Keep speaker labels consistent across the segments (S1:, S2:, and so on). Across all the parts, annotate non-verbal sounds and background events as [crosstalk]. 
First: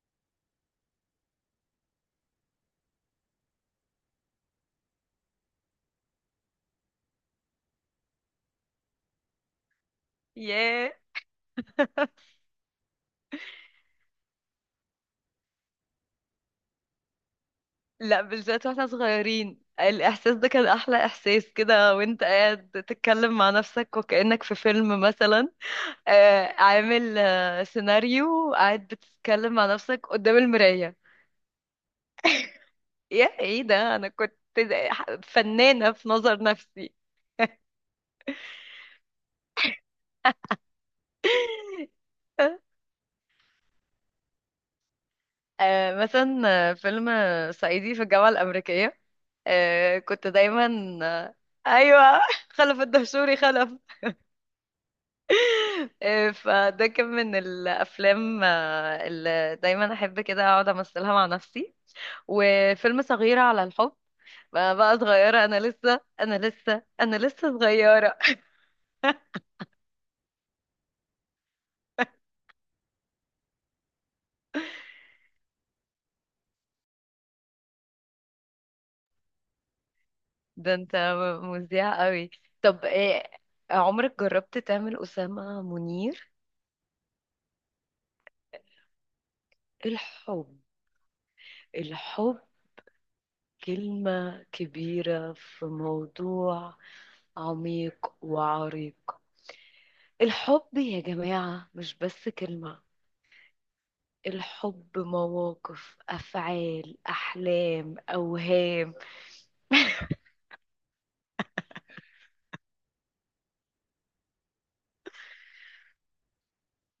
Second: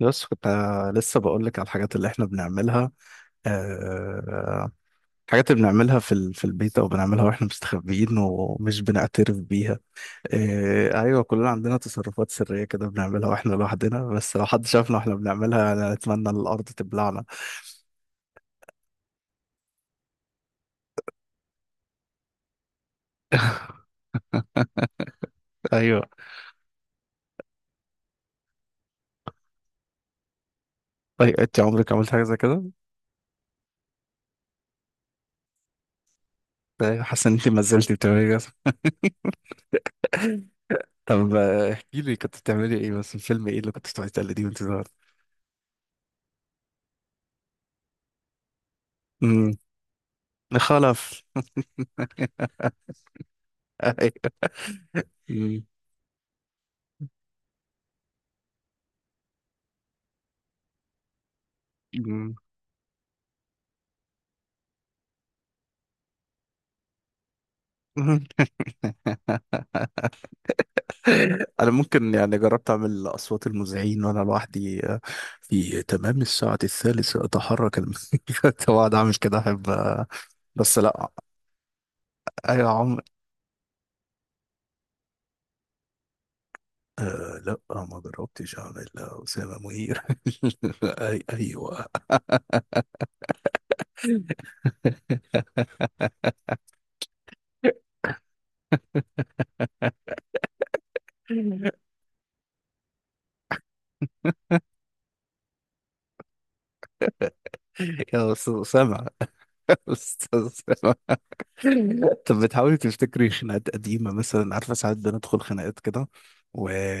S1: بس كنت لسه بقول لك على الحاجات اللي احنا بنعملها. آه، الحاجات اللي بنعملها في البيت او بنعملها واحنا مستخبيين ومش بنعترف بيها.
S2: ياه.
S1: آه، ايوه، كلنا عندنا تصرفات سرية كده بنعملها واحنا لوحدنا، بس لو حد شافنا واحنا بنعملها انا اتمنى ان الارض تبلعنا.
S2: لا بالذات واحنا صغيرين الإحساس ده كان أحلى إحساس كده وانت قاعد تتكلم مع نفسك وكأنك في فيلم مثلا.
S1: ايوه.
S2: عامل سيناريو، قاعد بتتكلم مع نفسك قدام المراية.
S1: طيب، انت عمرك عملت حاجة زي كده؟
S2: يا ايه ده، أنا كنت فنانة في نظر نفسي.
S1: طيب، حاسس ان انت ما زلتي بتعملي كده؟ طب احكي
S2: [laughs]
S1: لي كنت بتعملي ايه، بس الفيلم ايه اللي كنت بتقعدي تقلديه وانت صغير؟
S2: مثلا فيلم صعيدي في الجامعة الأمريكية.
S1: امم.
S2: كنت دايما
S1: خلف.
S2: آه، أيوة. [laughs] خلف الدهشوري خلف.
S1: [laughs] ايوه.
S2: [laughs] فده كان من الافلام اللي دايما احب كده اقعد امثلها مع نفسي.
S1: أمم.
S2: وفيلم صغيرة على الحب. بقى صغيرة، انا لسه صغيرة.
S1: [laughs] انا ممكن يعني جربت اعمل اصوات المذيعين وانا لوحدي، في تمام الساعه الثالثه اتحرك كنت بقعد [laughs] اعمل كده، احب
S2: ده
S1: بس
S2: انت
S1: لا.
S2: مذيع قوي.
S1: اي
S2: طب
S1: عمر.
S2: إيه، عمرك جربت تعمل أسامة منير؟
S1: آه لا، ما جربتش اعمل اسامه منير.
S2: الحب
S1: [laughs] أي ايوه.
S2: الحب كلمة كبيرة، في موضوع عميق وعريق. الحب يا جماعة
S1: [laughs]
S2: مش بس كلمة، الحب مواقف، أفعال، أحلام،
S1: يا استاذ اسامه،
S2: أوهام.
S1: يا [laughs] استاذ سامع. [laughs] طب بتحاولي تفتكري خناقات قديمة مثلا؟ عارفة، ساعات بندخل خناقات كده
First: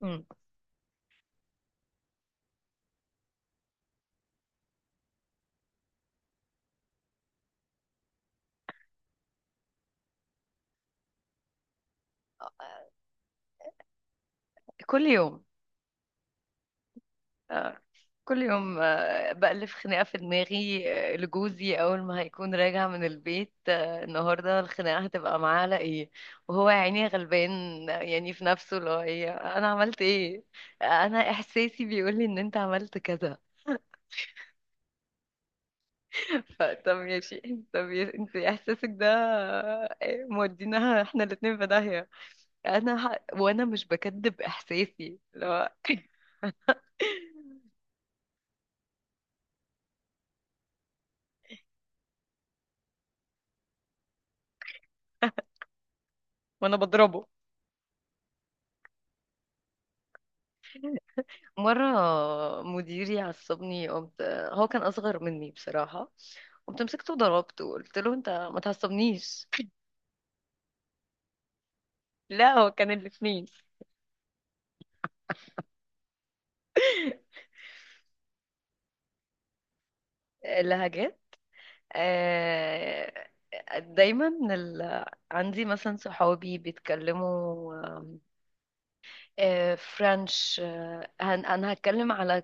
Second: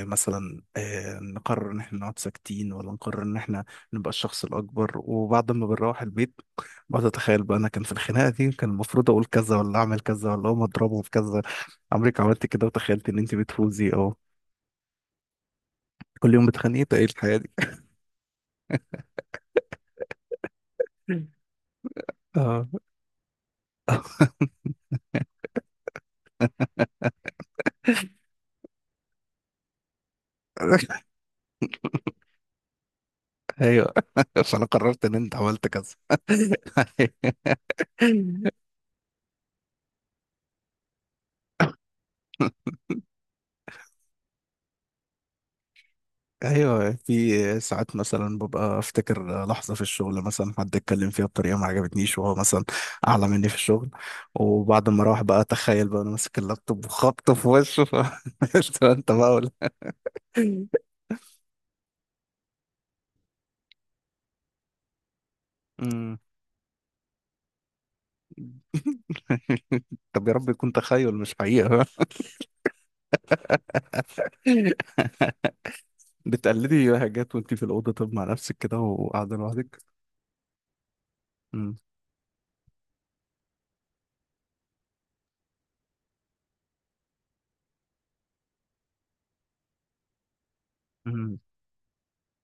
S2: مم.
S1: نقرر ان احنا نقعد ساكتين ولا نقرر ان احنا نبقى الشخص الاكبر، وبعد ما بنروح البيت بقعد اتخيل بقى انا كان في الخناقة دي كان المفروض اقول كذا ولا اعمل كذا ولا اقوم اضربه في كذا. عمرك عملت كده وتخيلت ان انت بتفوزي او
S2: كل يوم.
S1: كل يوم بتخانقي؟ ده ايه الحياة دي؟
S2: آه، كل يوم، بألف خناقة في دماغي. لجوزي أول ما هيكون
S1: اه.
S2: راجع من البيت، النهاردة الخناقة هتبقى معاه على إيه. وهو يا عيني غلبان، يعني في نفسه اللي هو إيه، أنا عملت إيه؟
S1: [laughs]
S2: أنا إحساسي بيقولي إن أنت عملت كذا.
S1: ايوه، [laughs] فانا قررت ان انت عملت كذا.
S2: [laughs] فطب يا شيخ. أنت إحساسك ده مودينا إحنا الاتنين في داهية. انا وانا مش بكذب احساسي لو.
S1: ايوه،
S2: [laughs]
S1: في ساعات مثلا ببقى افتكر لحظه في الشغل، مثلا حد اتكلم فيها بطريقه ما عجبتنيش، وهو مثلا اعلى مني في الشغل، وبعد ما اروح بقى اتخيل بقى انا ماسك
S2: وانا
S1: اللابتوب
S2: بضربه.
S1: وخبطه في وشه [laughs] انت بقى ولا؟
S2: مرة مديري عصبني، قمت، هو كان أصغر مني بصراحة،
S1: مم.
S2: قمت مسكته وضربته، قلت له أنت ما تعصبنيش.
S1: [laughs] طب يا رب يكون تخيل مش حقيقه.
S2: [laughs] لا هو كان الاتنين.
S1: [laughs] بتقلدي حاجات وانت في الاوضه؟ طب مع نفسك كده وقاعده لوحدك؟
S2: اللهجات.
S1: مم.
S2: آه، دايما ال... عندي مثلا صحابي بيتكلموا فرنش،
S1: مم.
S2: أنا هتكلم على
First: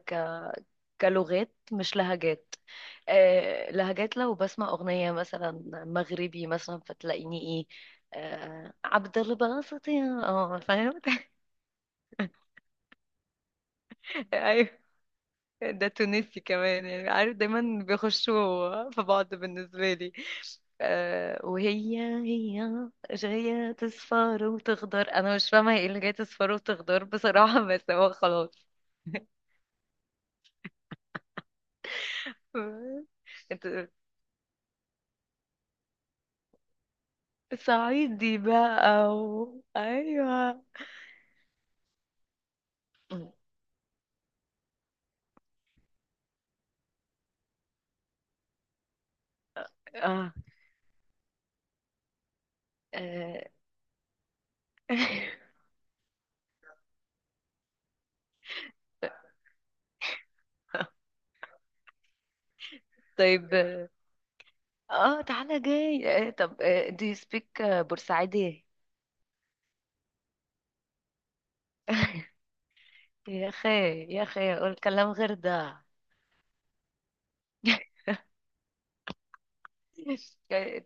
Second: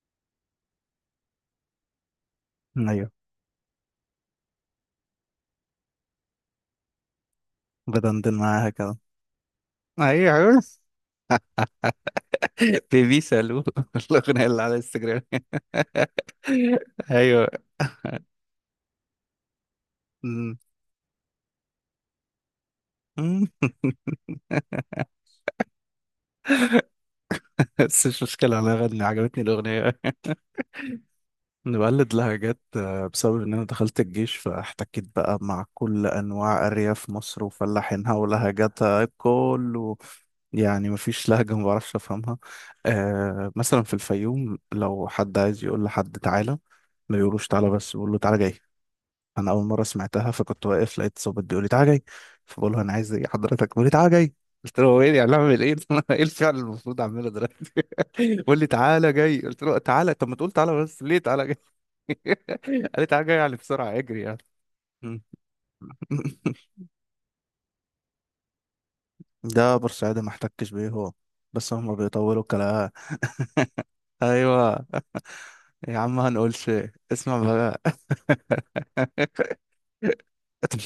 S2: كلغات مش لهجات.
S1: ايوه
S2: آه لهجات، لو بسمع أغنية مثلا مغربي مثلا، فتلاقيني ايه
S1: بدندن معاها
S2: آه
S1: كده.
S2: عبد الباسط يا اه
S1: ايوه،
S2: فاهم.
S1: [laughs] بيبي سالو،
S2: [laughs]
S1: الاغنيه اللي على
S2: ايوه
S1: الانستجرام.
S2: ده
S1: [laughs]
S2: تونسي كمان، يعني عارف
S1: ايوه.
S2: دايما بيخشوا في بعض بالنسبة لي.
S1: أمم.
S2: آه وهي هي
S1: أمم.
S2: جاية تصفر
S1: [laughs]
S2: وتخضر، انا مش فاهمة ايه اللي جاية تصفر وتخضر بصراحة. [laughs] بس
S1: بس
S2: هو
S1: مش مشكلة،
S2: خلاص.
S1: انا غني عجبتني الاغنية. [laughs] انا بقلد لهجات
S2: [laughs]
S1: بسبب ان انا
S2: انت
S1: دخلت الجيش فاحتكيت بقى مع كل انواع ارياف مصر وفلاحينها
S2: صعيدي
S1: ولهجاتها
S2: بقى
S1: كله.
S2: ايوه.
S1: يعني مفيش لهجة ما بعرفش افهمها. آه مثلا في الفيوم لو حد عايز يقول لحد تعالى ما بيقولوش تعالى، بس بيقول له تعالى جاي. انا اول مره سمعتها
S2: اه
S1: فكنت واقف لقيت ظابط بيقول لي تعالى جاي، فبقول له انا عايز ايه
S2: آه،
S1: حضرتك؟ بيقول لي تعالى جاي. قلت له هو ايه يعني اعمل
S2: [laughs]
S1: ايه؟ [laughs] ايه الفعل المفروض اعمله دلوقتي؟ بيقول لي تعالى جاي، قلت له تعالى طب ما تقول تعالى، بس ليه تعالى جاي؟ [laughs] قال لي تعالى جاي
S2: طيب.
S1: يعني بسرعه اجري يعني.
S2: اه
S1: مم.
S2: تعالى جاي.
S1: [laughs]
S2: طب do you speak بورسعيدي؟
S1: ده بورسعيدي ما احتكش بيه هو، بس هم
S2: [laughs]
S1: بيطولوا الكلام.
S2: يا
S1: [laughs]
S2: اخي، يا اخي قول
S1: ايوه.
S2: كلام غير ده.
S1: يا عم هنقولش. اسمع بقى.
S2: [laughs]
S1: [laughs]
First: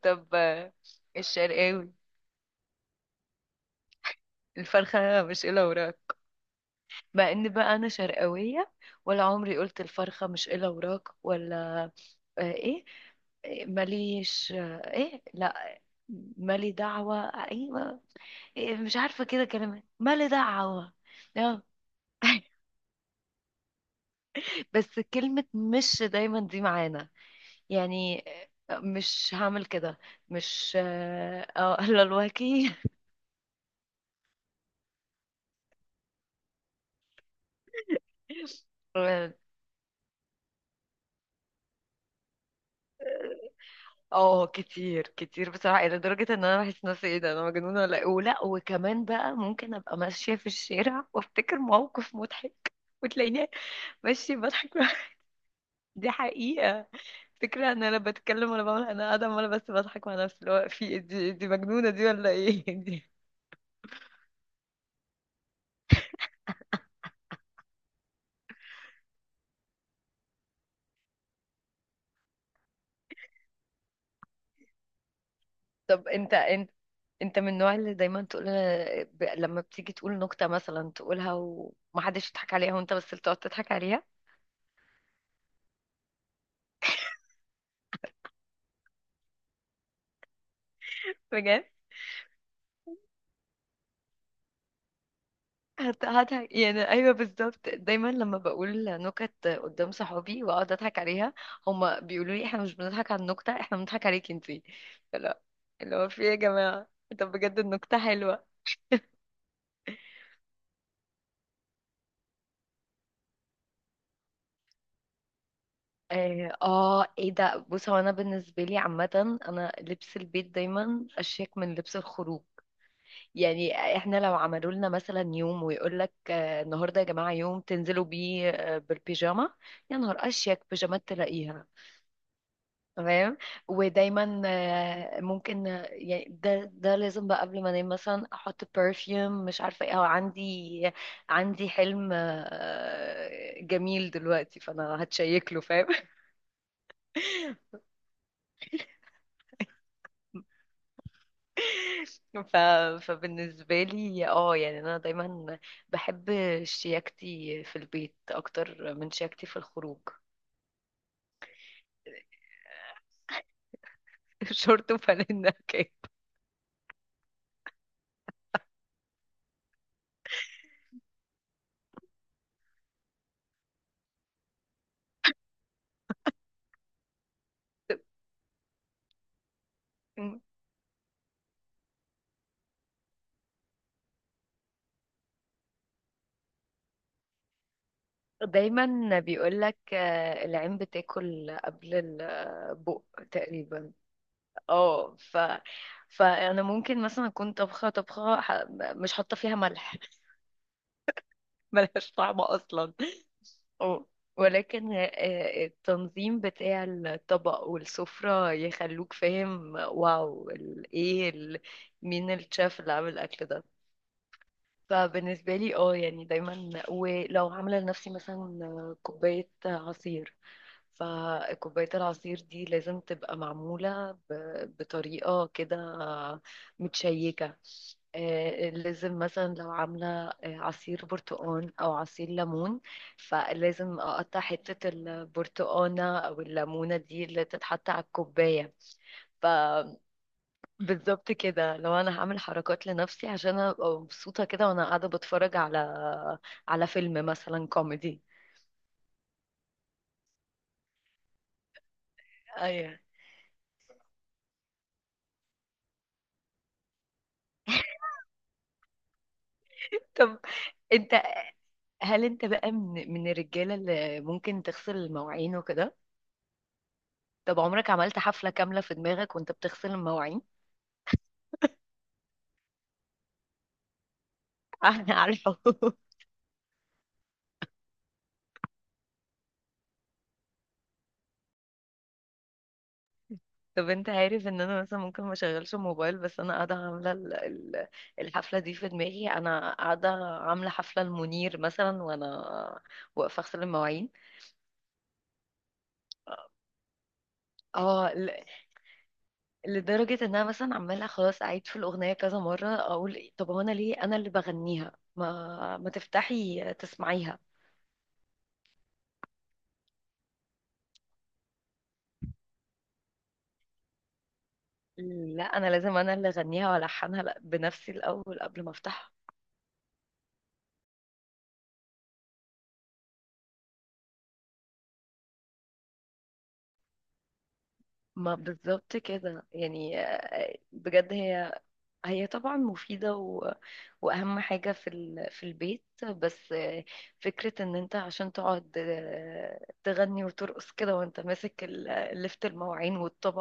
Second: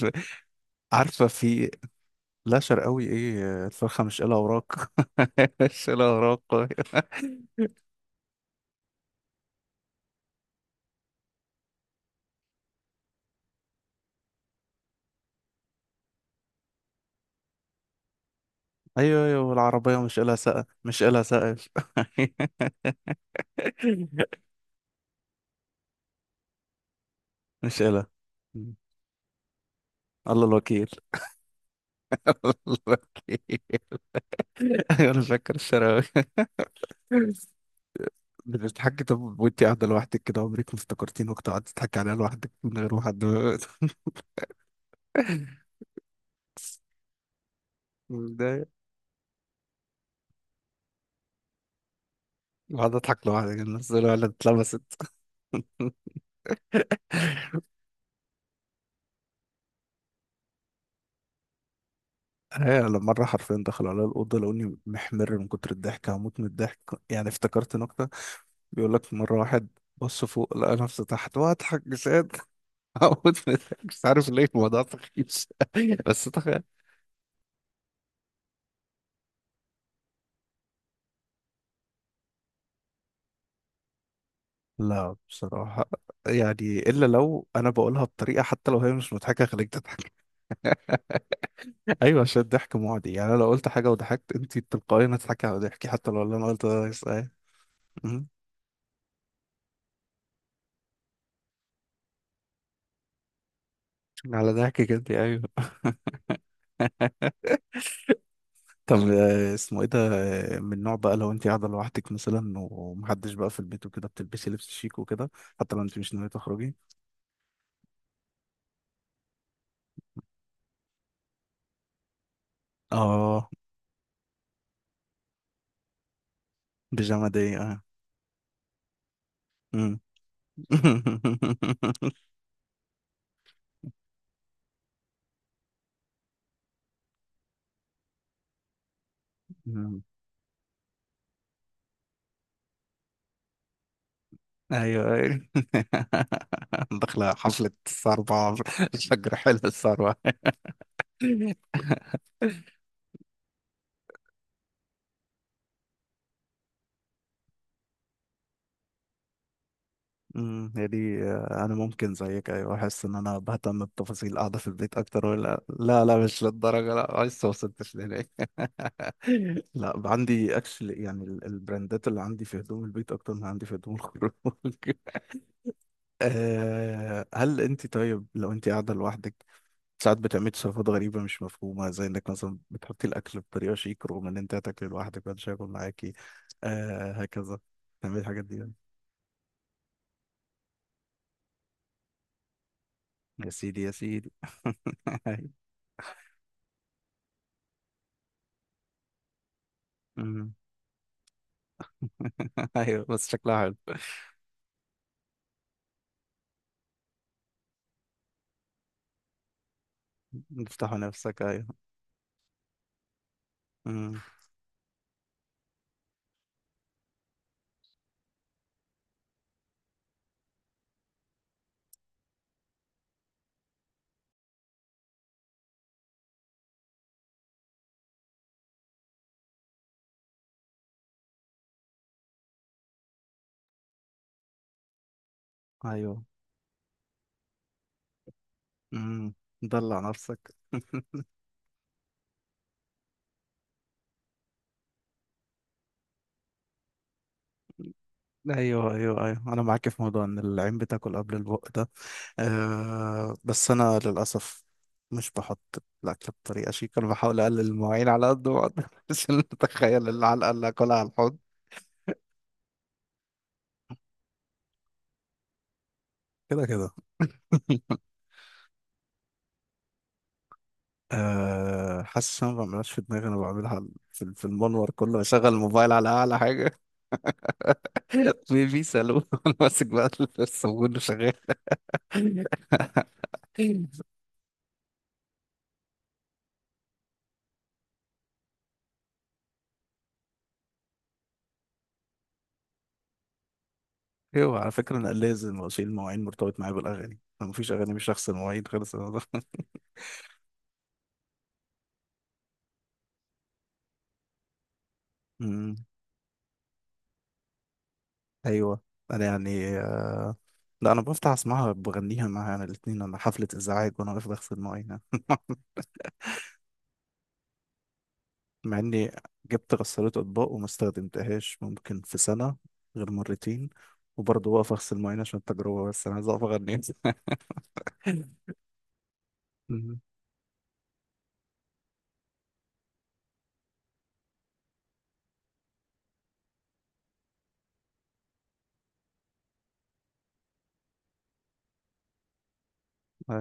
S2: طب
S1: عارفه في...
S2: الشرقاوي.
S1: لا، شرقاوي ايه الفرخه مش قلها وراك.
S2: الفرخة مش
S1: [laughs]
S2: إلا
S1: مش
S2: وراك.
S1: قلها وراك.
S2: مع ان بقى انا شرقاوية، ولا عمري قلت الفرخة مش إلا وراك ولا ايه. إيه، ماليش آه، ايه لا، مالي دعوة، ايوه. إيه، مش عارفة
S1: ايوه ايوه،
S2: كده كلمات
S1: والعربية مش
S2: مالي
S1: قالها سقف
S2: دعوة.
S1: مش قالها
S2: لا.
S1: سقف.
S2: [laughs]
S1: [laughs]
S2: بس كلمة مش دايما دي معانا
S1: مش قالها
S2: يعني. مش هعمل كده.
S1: الله
S2: مش
S1: الوكيل.
S2: اه [laughs] لا
S1: [laughs]
S2: الواكي.
S1: الله الوكيل. [laughs] أيوة، انا فاكر الشراوي. [laughs] بتضحكي
S2: اه
S1: طب وانت قاعدة لوحدك كده؟ عمرك ما افتكرتيني وقت قعدت تضحكي عليها لوحدك من غير ما حد؟ [laughs]
S2: كتير كتير بصراحة، إلى درجة إن أنا بحس نفسي إيه ده، أنا مجنونة ولا إيه؟ ولا
S1: متضايق.
S2: وكمان بقى ممكن أبقى ماشية في الشارع وأفتكر موقف مضحك،
S1: قاعدة اضحك
S2: وتلاقيني
S1: لوحدك الناس دول، ولا
S2: ماشية بضحك.
S1: اتلبست؟
S2: [laughs] دي
S1: [laughs]
S2: حقيقة. فكرة إن أنا لا بتكلم ولا بعمل، أنا قاعدة عمالة بس بضحك مع نفسي، اللي هو في إيه دي مجنونة دي ولا
S1: هي لما
S2: إيه؟
S1: مرة
S2: [laughs]
S1: حرفيا دخلوا على الأوضة لقوني محمر من كتر الضحك، هموت من الضحك، يعني افتكرت نكتة. بيقول لك مرة واحد بص فوق لقى نفسه تحت وأضحك جساد. أقعد مش عارف ليه الموضوع سخيف، [laughs]
S2: طب
S1: بس
S2: انت
S1: تخيل.
S2: انت انت من النوع اللي دايما تقول، لما بتيجي تقول نكتة مثلا تقولها ومحدش يضحك عليها وانت بس اللي تقعد تضحك عليها؟
S1: لا بصراحة، يعني إلا لو أنا بقولها بطريقة حتى لو هي مش مضحكة خليك تضحك.
S2: بجد.
S1: [laughs] أيوة، عشان الضحك معدي. يعني أنا لو قلت حاجة وضحكت، أنت تلقائيا هتضحكي على ضحكي حتى لو اللي أنا
S2: هضحك
S1: قلته ده
S2: يعني، ايوه
S1: أيوة.
S2: بالظبط. دايما
S1: أمم.
S2: لما بقول نكت قدام صحابي واقعد اضحك عليها، هما بيقولوا لي احنا مش بنضحك على النكتة، احنا بنضحك عليك
S1: على
S2: انتي.
S1: ضحكك أنت،
S2: لا،
S1: أيوة. [laughs]
S2: اللي هو في ايه يا جماعة؟ طب بجد النكتة حلوة.
S1: طب اسمه إيه ده؟ من نوع بقى لو أنت قاعدة لوحدك مثلا ومحدش بقى في البيت وكده بتلبسي لبس شيك وكده، حتى لو أنت مش ناوية
S2: اه
S1: تخرجي؟
S2: ايه ده، بص هو انا بالنسبه لي عامه، انا لبس البيت دايما اشيك من لبس الخروج.
S1: آه،
S2: يعني احنا لو عملوا لنا مثلا يوم ويقول لك النهارده يا
S1: بيجامة
S2: جماعه
S1: دي
S2: يوم
S1: أه.
S2: تنزلوا بيه بالبيجامه، يا
S1: أمم.
S2: نهار اشيك بيجامات تلاقيها. تمام. ودايما ممكن يعني ده لازم بقى قبل ما انام مثلا احط برفيوم مش عارفه ايه، او
S1: [laughs]
S2: عندي حلم جميل دلوقتي فانا
S1: ايوه ايوه.
S2: هتشيك له فاهم.
S1: [laughs] داخله حفله الثروه، الفجر حلو الثروه.
S2: [laughs] ف... فبالنسبه لي اه يعني انا دايما بحب شياكتي في البيت اكتر من شياكتي في الخروج.
S1: أمم، هي دي انا ممكن زيك ايوه، احس ان انا بهتم بتفاصيل
S2: [laughs]
S1: قاعده في
S2: شورت
S1: البيت اكتر،
S2: وفانلة
S1: ولا
S2: كاب.
S1: لا لا مش للدرجه، لا لسه ما وصلتش لهناك. لا عندي اكشلي، يعني البراندات اللي عندي في هدوم البيت اكتر من عندي في هدوم الخروج. [laughs] هل انت طيب لو انت قاعده لوحدك ساعات بتعملي تصرفات غريبة مش مفهومة، زي انك مثلا بتحطي الأكل بطريقة شيك رغم ان انت هتاكلي لوحدك محدش هياكل معاكي، آه هكذا، بتعملي الحاجات دي يعني؟
S2: دايما بيقول لك العين بتاكل قبل البق،
S1: يا سيدي يا
S2: تقريبا.
S1: سيدي، [laughs]
S2: اه
S1: أيوة.
S2: فانا ممكن مثلا اكون طبخه مش حاطه فيها ملح. [laughs]
S1: أمم.
S2: ملهاش طعم
S1: [laughs]
S2: اصلا.
S1: ايوه بس شكلها حلو.
S2: اه ولكن التنظيم بتاع الطبق والسفرة يخلوك فاهم واو
S1: افتحوا
S2: ايه
S1: نفسك، ايوه.
S2: مين الشيف اللي عامل الاكل ده.
S1: أمم.
S2: فبالنسبة لي اه يعني دايما، ولو عاملة لنفسي مثلا كوباية عصير، فكوباية العصير دي لازم تبقى معمولة بطريقة كده متشيكة. لازم مثلا لو عاملة عصير برتقان أو عصير ليمون، فلازم أقطع حتة البرتقانة
S1: ايوه.
S2: أو الليمونة دي اللي تتحط على الكوباية.
S1: أمم.
S2: ف
S1: دلع نفسك. [laughs]
S2: بالظبط كده، لو انا هعمل حركات لنفسي عشان أنا ابقى مبسوطه كده وانا قاعده بتفرج على فيلم مثلا كوميدي.
S1: ايوه ايوه ايوه، انا معاك في موضوع ان العين بتاكل قبل البق ده.
S2: ايوه.
S1: أه، بس أنا للأسف مش بحط الأكل بطريقة شيك، أنا بحاول أقلل المواعين على قد ما أقدر [laughs] عشان أتخيل
S2: طب
S1: العلقة اللي هاكلها على
S2: انت
S1: الحوض.
S2: هل انت بقى من الرجاله اللي ممكن تغسل المواعين وكده؟
S1: كده كده.
S2: طب عمرك
S1: [laughs]
S2: عملت حفله كامله في دماغك وانت بتغسل المواعين؟
S1: أه، حاسس إن أنا ما بعملهاش في دماغي، أنا بعملها في
S2: [laughs]
S1: المنور
S2: احنا
S1: كله، بشغل
S2: عارفه.
S1: الموبايل على أعلى حاجة. [laughs] بيبي سالون. [laughs] وأنا ماسك بقى الصابون وشغال.
S2: طب انت
S1: [laughs]
S2: عارف ان انا مثلا ممكن ما اشغلش الموبايل، بس انا قاعده عامله الحفله دي في دماغي، انا قاعده عامله حفله المنير مثلا وانا واقفه اغسل المواعين.
S1: أيوه على فكرة، أنا لازم أشيل المواعين مرتبط معايا بالأغاني، أنا مفيش أغاني مش
S2: اه
S1: هغسل المواعين خالص أنا ده. [laughs]
S2: لدرجة ان انا مثلا عمالة خلاص اعيد في الاغنية كذا مرة اقول إيه، طب هو انا ليه انا اللي بغنيها،
S1: أمم،
S2: ما تفتحي تسمعيها.
S1: أيوه. أنا يعني لا انا بفتح اسمعها بغنيها معاها، انا الاتنين، انا حفلة ازعاج وانا واقف بغسل مواعينها.
S2: لا انا لازم انا اللي اغنيها والحنها، لأ، بنفسي الاول قبل ما
S1: مع اني
S2: افتحها.
S1: جبت غسالة اطباق وما استخدمتهاش ممكن في سنة غير مرتين، وبرضه واقف اغسل مواعين عشان التجربة بس انا عايز اقف اغني.
S2: ما بالظبط كده يعني.
S1: [laughs]
S2: بجد هي طبعا مفيدة واهم حاجة في في البيت، بس فكرة ان انت عشان تقعد تغني وترقص كده وانت ماسك لفت المواعين
S1: مم.
S2: والطبق.